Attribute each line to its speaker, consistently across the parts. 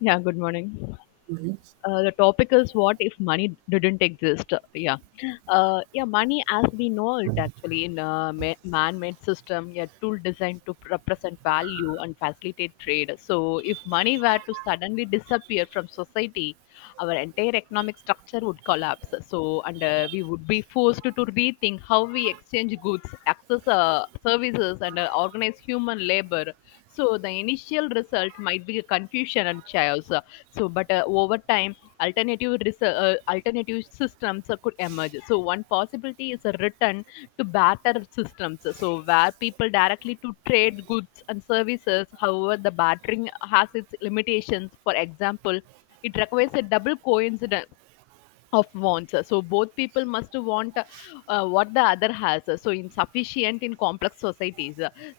Speaker 1: Yeah, good morning.
Speaker 2: Money.
Speaker 1: The topic is what if money didn't exist? Yeah, yeah. Money, as we know it, actually in a man-made system, a tool designed to represent value and facilitate trade. So, if money were to suddenly disappear from society, our entire economic structure would collapse. So, and We would be forced to rethink how we exchange goods, access services, and organize human labor. So, the initial result might be confusion and chaos. So, but Over time alternative systems could emerge. So one possibility is a return to barter systems, so where people directly to trade goods and services. However, the bartering has its limitations. For example, it requires a double coincidence of wants so both people must want what the other has so insufficient in complex societies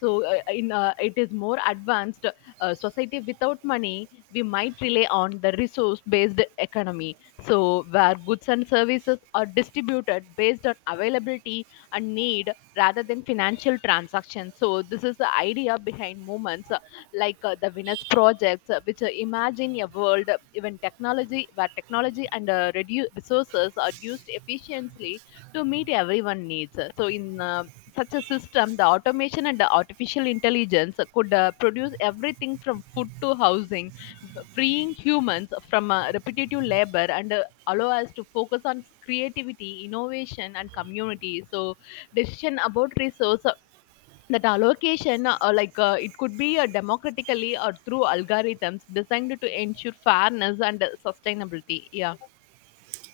Speaker 1: so in it is more advanced society without money we might rely on the resource based economy so where goods and services are distributed based on availability and need rather than financial transactions. So this is the idea behind movements like the Venus projects, which imagine a world, where technology and resources are used efficiently to meet everyone's needs. In such a system, the automation and the artificial intelligence could produce everything from food to housing, freeing humans from repetitive labor and allow us to focus on creativity, innovation, and community. So, decision about resource that allocation it could be democratically or through algorithms designed to ensure fairness and sustainability. Yeah,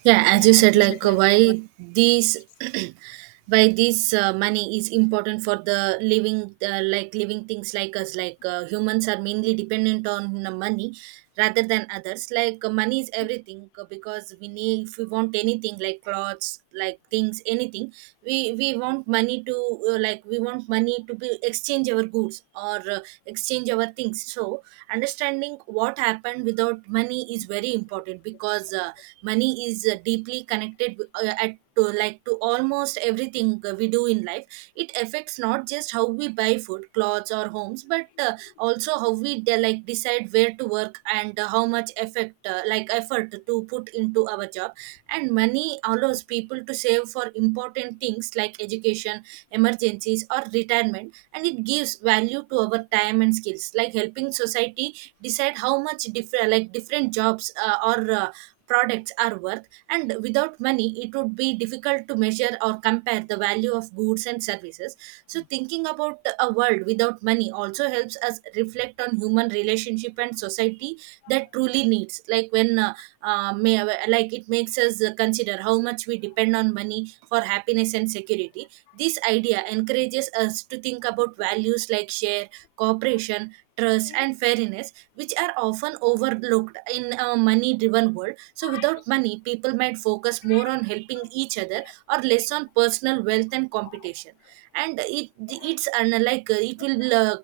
Speaker 2: Yeah,
Speaker 1: Yeah,
Speaker 2: as you
Speaker 1: as
Speaker 2: said,
Speaker 1: you said, like what.
Speaker 2: why these why this money is important for the living, like living things like us, humans are mainly dependent on money rather than others. Like, money is everything, because we need, if we want anything like clothes, like things, anything, we want money to like we want money to be exchange our goods, or exchange our things. So understanding what happened without money is very important, because money is deeply connected at to like to almost everything we do in life. It affects not just how we buy food, clothes or homes, but also how we like decide where to work, and how much effect like effort to put into our job. And money allows people to save for important things like education, emergencies or retirement, and it gives value to our time and skills, like helping society decide how much different like different jobs or products are worth. And without money, it would be difficult to measure or compare the value of goods and services. So, thinking about a world without money also helps us reflect on human relationship and society that truly needs. Uh, may, like it makes us consider how much we depend on money for happiness and security. This idea encourages us to think about values like share, cooperation, trust, and fairness, which are often overlooked in a money-driven world. So, without money, people might focus more on helping each other or less on personal wealth and competition. And it it's unlike it will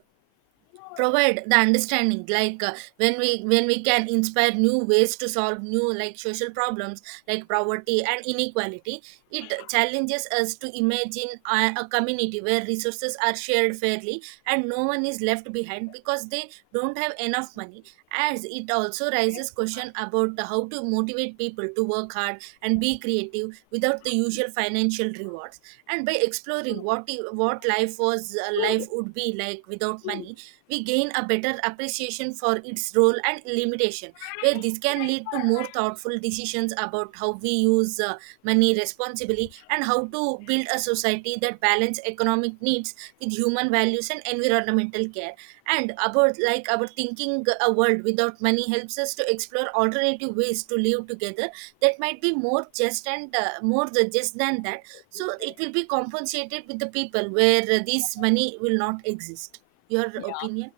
Speaker 2: provide the understanding, when we can inspire new ways to solve new like social problems like poverty and inequality. It challenges us to imagine a community where resources are shared fairly and no one is left behind because they don't have enough money, as it also raises question about how to motivate people to work hard and be creative without the usual financial rewards. And by exploring what life would be like without money, we gain a better appreciation for its role and limitation, where this can lead to more thoughtful decisions about how we use money responsibly, and how to build a society that balance economic needs with human values and environmental care. And about like our thinking, a world without money helps us to explore alternative ways to live together that might be more just, and more the just than that. So it will be compensated with the people where this money will not exist. Your
Speaker 1: Yeah
Speaker 2: opinion?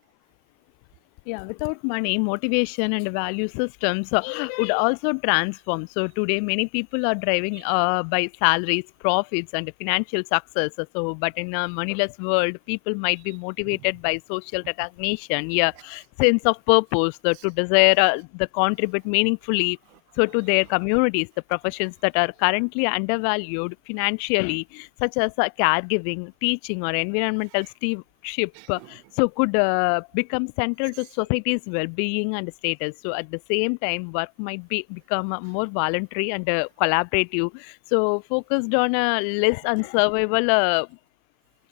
Speaker 1: Yeah, without money, motivation and value systems would also transform. So today, many people are driving by salaries, profits, and financial success. So, but in a moneyless world, people might be motivated by social recognition, yeah, sense of purpose, the, to desire the contribute meaningfully. So to their communities, the professions that are currently undervalued financially, such as caregiving, teaching, or environmental stewardship, so could become central to society's well-being and status so at the same time work might be become more voluntary and collaborative so focused on less on survival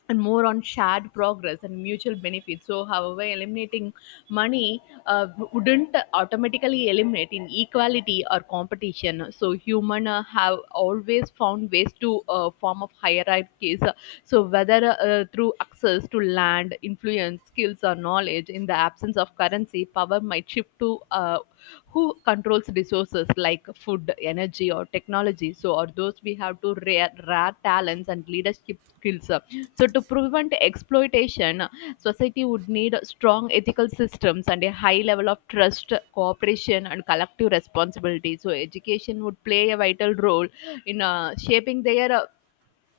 Speaker 1: and more on shared progress and mutual benefits. So, however, eliminating money wouldn't automatically eliminate inequality or competition. So, human have always found ways to form of hierarchies. So, whether through access to land, influence, skills, or knowledge, in the absence of currency, power might shift to who controls resources like food, energy, or technology. So, or those we have to rare talents and leadership skills so, to prevent exploitation, society would need strong ethical systems and a high level of trust, cooperation, and collective responsibility. So, education would play a vital role in shaping their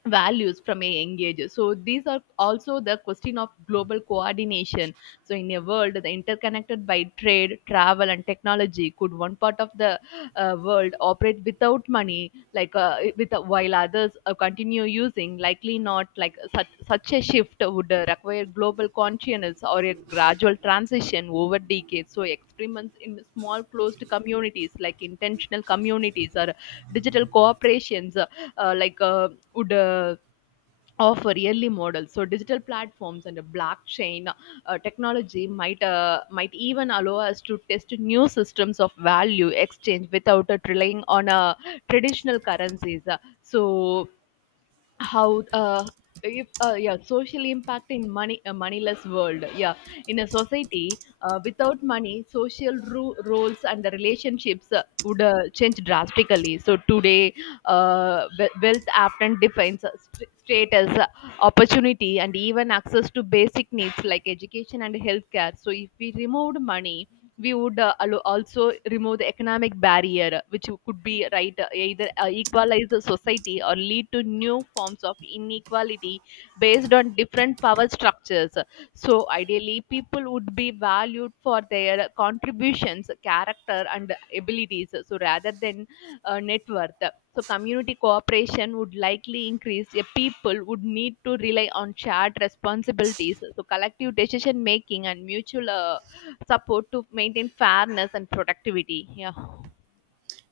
Speaker 1: values from a young age. So these are also the question of global coordination. So in a world that interconnected by trade, travel, and technology, could one part of the world operate without money, like with while others continue using? Likely not. Like such a shift would require global consciousness or a gradual transition over decades. So experiments in small closed communities, like intentional communities or digital cooperations, like would offer yearly models so digital platforms and a blockchain technology might even allow us to test new systems of value exchange without it relying on traditional currencies. So how if, yeah Social impact in money a moneyless world. Yeah, in a society without money social roles and the relationships would change drastically so today wealth often defines status opportunity and even access to basic needs like education and healthcare so if we removed money we would also remove the economic barrier, which could be right either equalize the society or lead to new forms of inequality based on different power structures. So, ideally, people would be valued for their contributions, character, and abilities. Rather than net worth. So, community cooperation would likely increase. A people would need to rely on shared responsibilities. So, collective decision making and mutual support to maintain fairness and productivity. Yeah.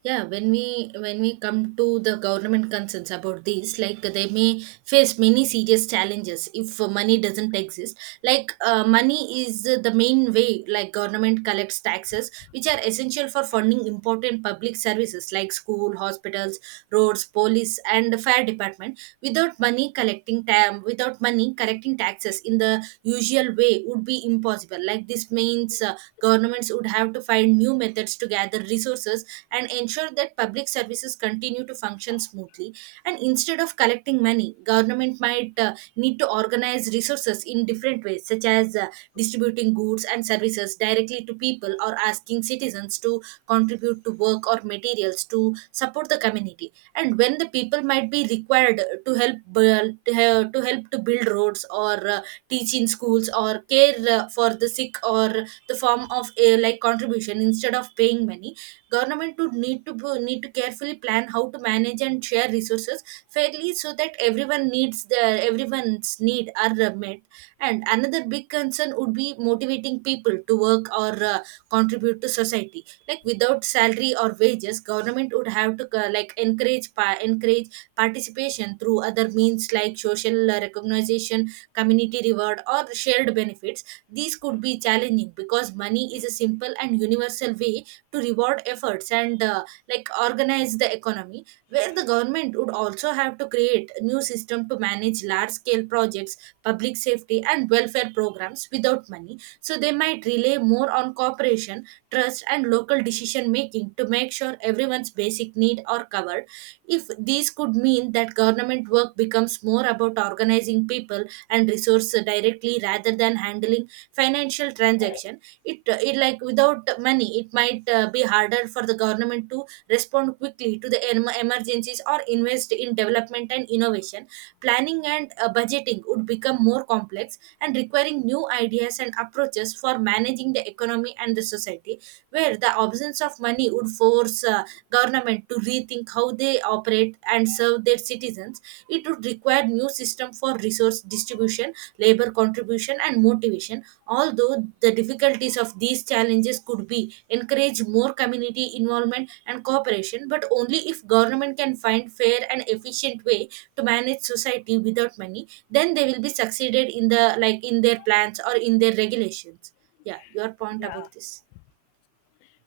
Speaker 2: Yeah, when we come to the government concerns about this, like they may face many serious challenges if money doesn't exist. Like, money is the main way like government collects taxes, which are essential for funding important public services like school, hospitals, roads, police and fire department. Without money, collecting taxes in the usual way would be impossible. Like this means governments would have to find new methods to gather resources and ensure that public services continue to function smoothly. And instead of collecting money, government might need to organize resources in different ways, such as distributing goods and services directly to people, or asking citizens to contribute to work or materials to support the community. And when the people might be required to help build, to he- to help to build roads, or teach in schools, or care for the sick, or the form of like contribution instead of paying money. Government would need need to carefully plan how to manage and share resources fairly, so that everyone's need are met. And another big concern would be motivating people to work, or contribute to society. Like without salary or wages, government would have to like encourage participation through other means, like social recognition, community reward, or shared benefits. These could be challenging because money is a simple and universal way to reward efforts, and like organize the economy. Where the government would also have to create a new system to manage large scale projects, public safety and welfare programs without money, so they might rely more on cooperation, trust and local decision making to make sure everyone's basic need are covered. If these could mean that government work becomes more about organizing people and resources directly rather than handling financial transactions. It Like without money, it might be harder for the government to respond quickly to the emergencies or invest in development and innovation. Planning and budgeting would become more complex and requiring new ideas and approaches for managing the economy and the society, where the absence of money would force government to rethink how they operate and serve their citizens. It would require new system for resource distribution, labor contribution and motivation. Although the difficulties of these challenges could be encourage more community involvement and cooperation, but only if government can find fair and efficient way to manage society without money, then they will be succeeded in the like in their plans or in their regulations. Yeah, your point
Speaker 1: Yeah.
Speaker 2: about this?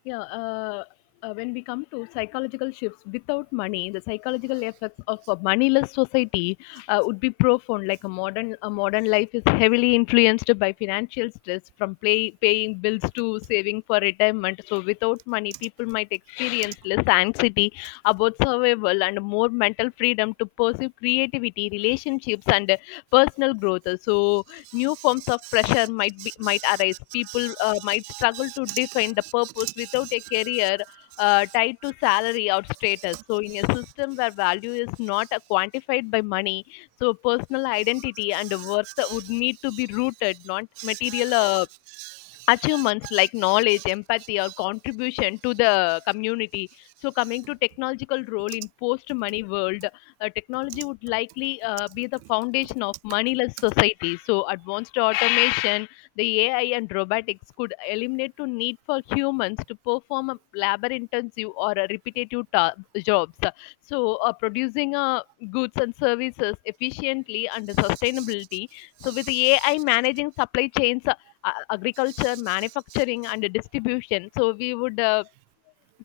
Speaker 1: Yeah. Uh, when we come to psychological shifts without money, the psychological effects of a moneyless society would be profound. Like a modern life is heavily influenced by financial stress, from paying bills to saving for retirement. So, without money, people might experience less anxiety about survival and more mental freedom to pursue creativity, relationships, and personal growth. So, new forms of pressure might arise. People might struggle to define the purpose without a career tied to salary or status. So, in a system where value is not quantified by money, so personal identity and worth would need to be rooted, not material achievements like knowledge, empathy, or contribution to the community. So, coming to technological role in post-money world, technology would likely be the foundation of moneyless society. So, advanced automation, the AI and robotics could eliminate the need for humans to perform a labor-intensive or a jobs. Producing goods and services efficiently and sustainability. So, with AI managing supply chains agriculture, manufacturing, and distribution. So we would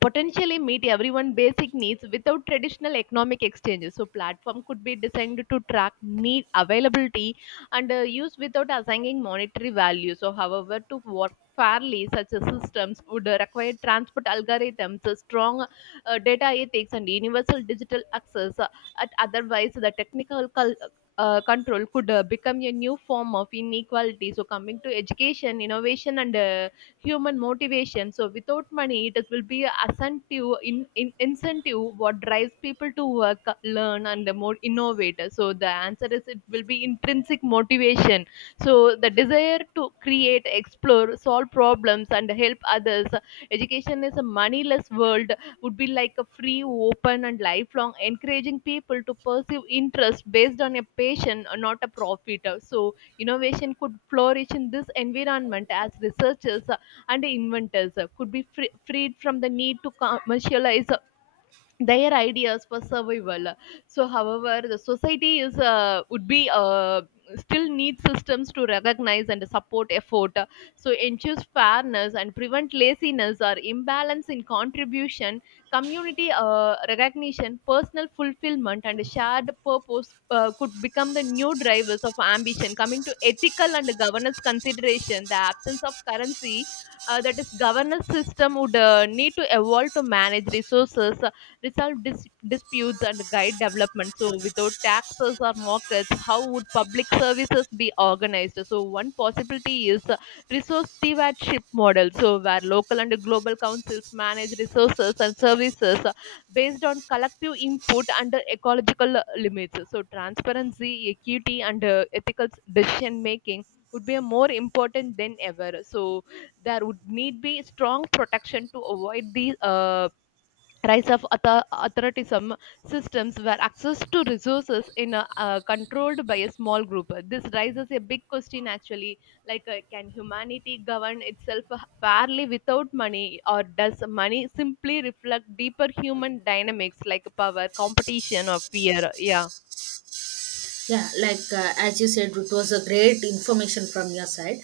Speaker 1: potentially meet everyone basic needs without traditional economic exchanges so platform could be designed to track need availability and use without assigning monetary value so however to work fairly such a systems would require transport algorithms a strong data ethics and universal digital access at otherwise the technical control could become a new form of inequality so coming to education innovation and human motivation. So without money, it will be a incentive, incentive what drives people to work, learn, and the more innovate. So the answer is it will be intrinsic motivation. So the desire to create, explore, solve problems, and help others. Education is a moneyless world would be like a free, open, and lifelong, encouraging people to pursue interest based on a passion, not a profit. So innovation could flourish in this environment as researchers and inventors could be freed from the need to commercialize their ideas for survival so however the society is would be still need systems to recognize and support effort so ensures fairness and prevent laziness or imbalance in contribution community recognition personal fulfillment and shared purpose could become the new drivers of ambition coming to ethical and governance consideration the absence of currency that is governance system would need to evolve to manage resources resolve disputes, and guide development. So, without taxes or markets, how would public services be organized? So, one possibility is resource stewardship model. So, where local and global councils manage resources and services based on collective input under ecological limits. So, transparency, equity, and ethical decision making would be more important than ever. So, there would need be strong protection to avoid the rise of authoritarianism systems where access to resources in a, controlled by a small group. This raises a big question actually like can humanity govern itself fairly without money or does money simply reflect deeper human dynamics like power competition or fear. Yeah,
Speaker 2: Yeah, as you said, it was a great information from your side.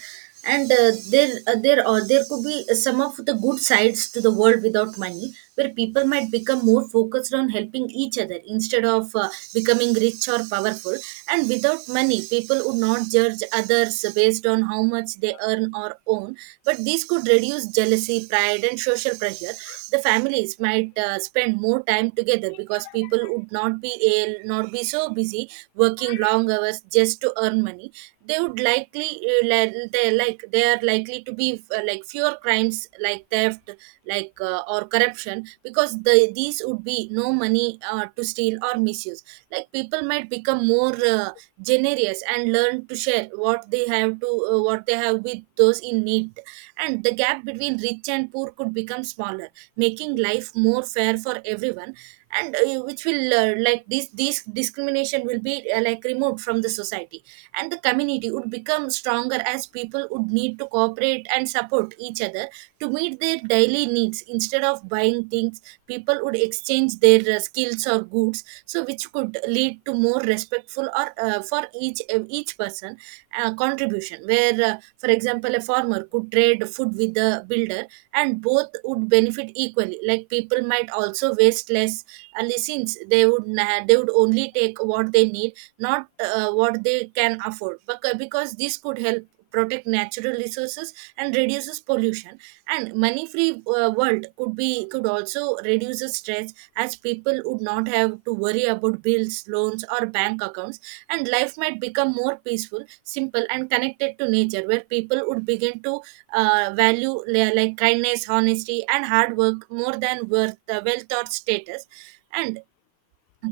Speaker 2: And there could be some of the good sides to the world without money, where people might become more focused on helping each other instead of becoming rich or powerful. And without money, people would not judge others based on how much they earn or own, but these could reduce jealousy, pride, and social pressure. The families might spend more time together because people would not be so busy working long hours just to earn money. They would likely li- they like they are likely to be like fewer crimes like theft, or corruption, because these would be no money to steal or misuse. Like people might become more generous and learn to share what they have with those in need, and the gap between rich and poor could become smaller, making life more fair for everyone. And which will like this discrimination will be like removed from the society. And the community would become stronger, as people would need to cooperate and support each other to meet their daily needs. Instead of buying things, people would exchange their skills or goods, so which could lead to more respectful or for each person contribution. Where for example, a farmer could trade food with the builder, and both would benefit equally. Like people might also waste less, and since they would na- they would only take what they need, not what they can afford, but because this could help protect natural resources and reduces pollution. And money free world could be could also reduce the stress, as people would not have to worry about bills, loans or bank accounts. And life might become more peaceful, simple and connected to nature, where people would begin to like kindness, honesty and hard work more than worth wealth or status. And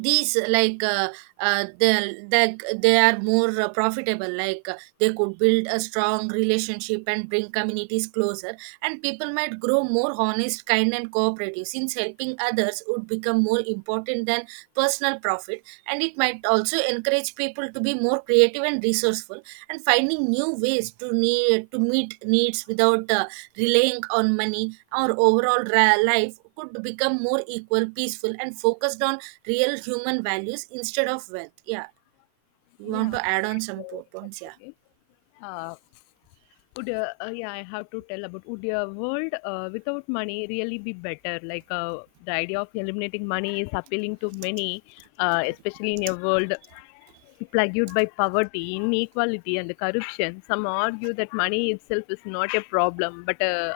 Speaker 2: these they are more profitable, they could build a strong relationship and bring communities closer, and people might grow more honest, kind and cooperative, since helping others would become more important than personal profit. And it might also encourage people to be more creative and resourceful, and finding new ways to need to meet needs without relying on money. Our overall life could become more equal, peaceful, and focused on real human values instead of wealth. Yeah, you
Speaker 1: Yeah,
Speaker 2: want to add on
Speaker 1: great
Speaker 2: some
Speaker 1: point,
Speaker 2: points? Yeah.
Speaker 1: actually. Uh, I have to tell about would a world without money really be better? Like the idea of eliminating money is appealing to many, especially in a world plagued by poverty, inequality, and corruption. Some argue that money itself is not a problem, but a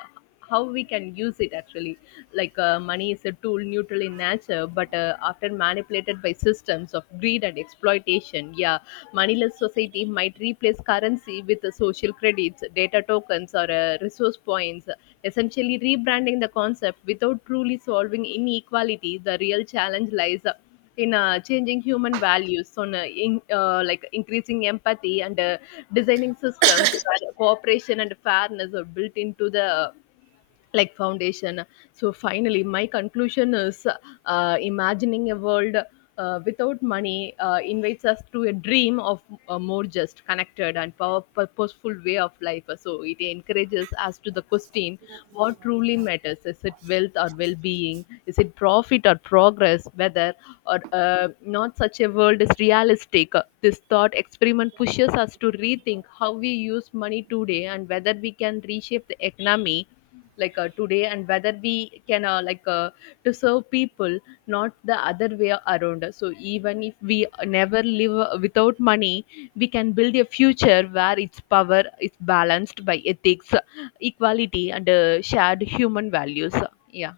Speaker 1: how we can use it actually. Like money is a tool neutral in nature but often manipulated by systems of greed and exploitation. Yeah, moneyless society might replace currency with social credits data tokens or resource points essentially rebranding the concept without truly solving inequality. The real challenge lies in changing human values on in, like increasing empathy and designing systems where cooperation and fairness are built into the like foundation. So finally my conclusion is imagining a world without money invites us to a dream of a more just connected and purposeful way of life so it encourages us to the question what truly matters. Is it wealth or well-being? Is it profit or progress? Whether or not such a world is realistic, this thought experiment pushes us to rethink how we use money today and whether we can reshape the economy like today and whether we can like to serve people not the other way around. So even if we never live without money we can build a future where its power is balanced by ethics equality and shared human values. Yeah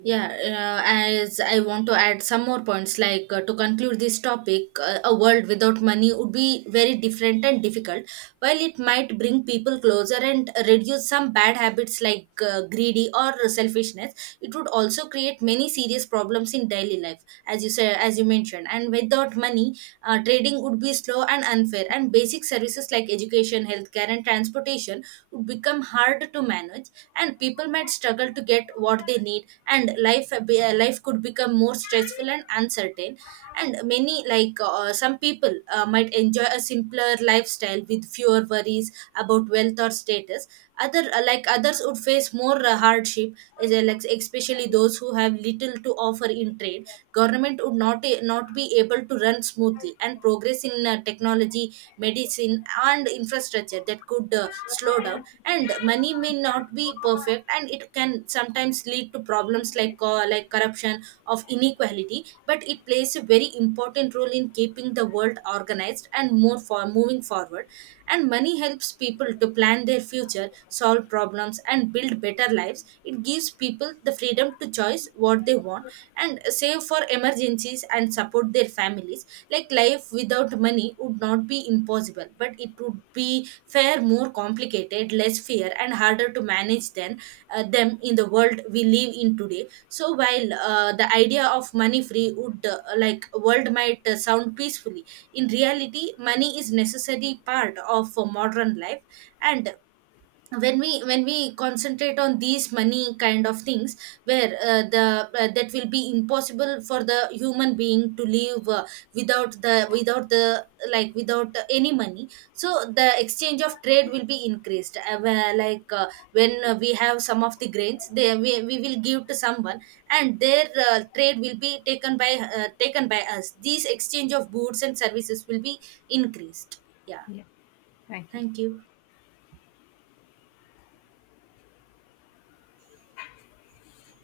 Speaker 2: Yeah, as I want to add some more points, to conclude this topic, a world without money would be very different and difficult. While it might bring people closer and reduce some bad habits greedy or selfishness, it would also create many serious problems in daily life, as you said, as you mentioned. And without money, trading would be slow and unfair, and basic services like education, healthcare, and transportation would become hard to manage, and people might struggle to get what they need, and life could become more stressful and uncertain. And many some people might enjoy a simpler lifestyle with fewer worries about wealth or status. Other Like others would face more hardship, as like especially those who have little to offer in trade. Government would not be able to run smoothly, and progress in technology, medicine and infrastructure that could slow down. And money may not be perfect, and it can sometimes lead to problems like corruption of inequality, but it plays a very important role in keeping the world organized and more for moving forward. And money helps people to plan their future, solve problems and build better lives. It gives people the freedom to choose what they want, and save for emergencies and support their families. Like life without money would not be impossible, but it would be far more complicated, less fair and harder to manage than them in the world we live in today. So while the idea of money free would like world might sound peacefully, in reality money is necessary part of modern life. And when we concentrate on these money kind of things, where the that will be impossible for the human being to live without the like without any money. So the exchange of trade will be increased, where, when we have some of the grains, they we will give to someone, and their trade will be taken by us. These exchange of goods and services will be increased. Yeah, thank you.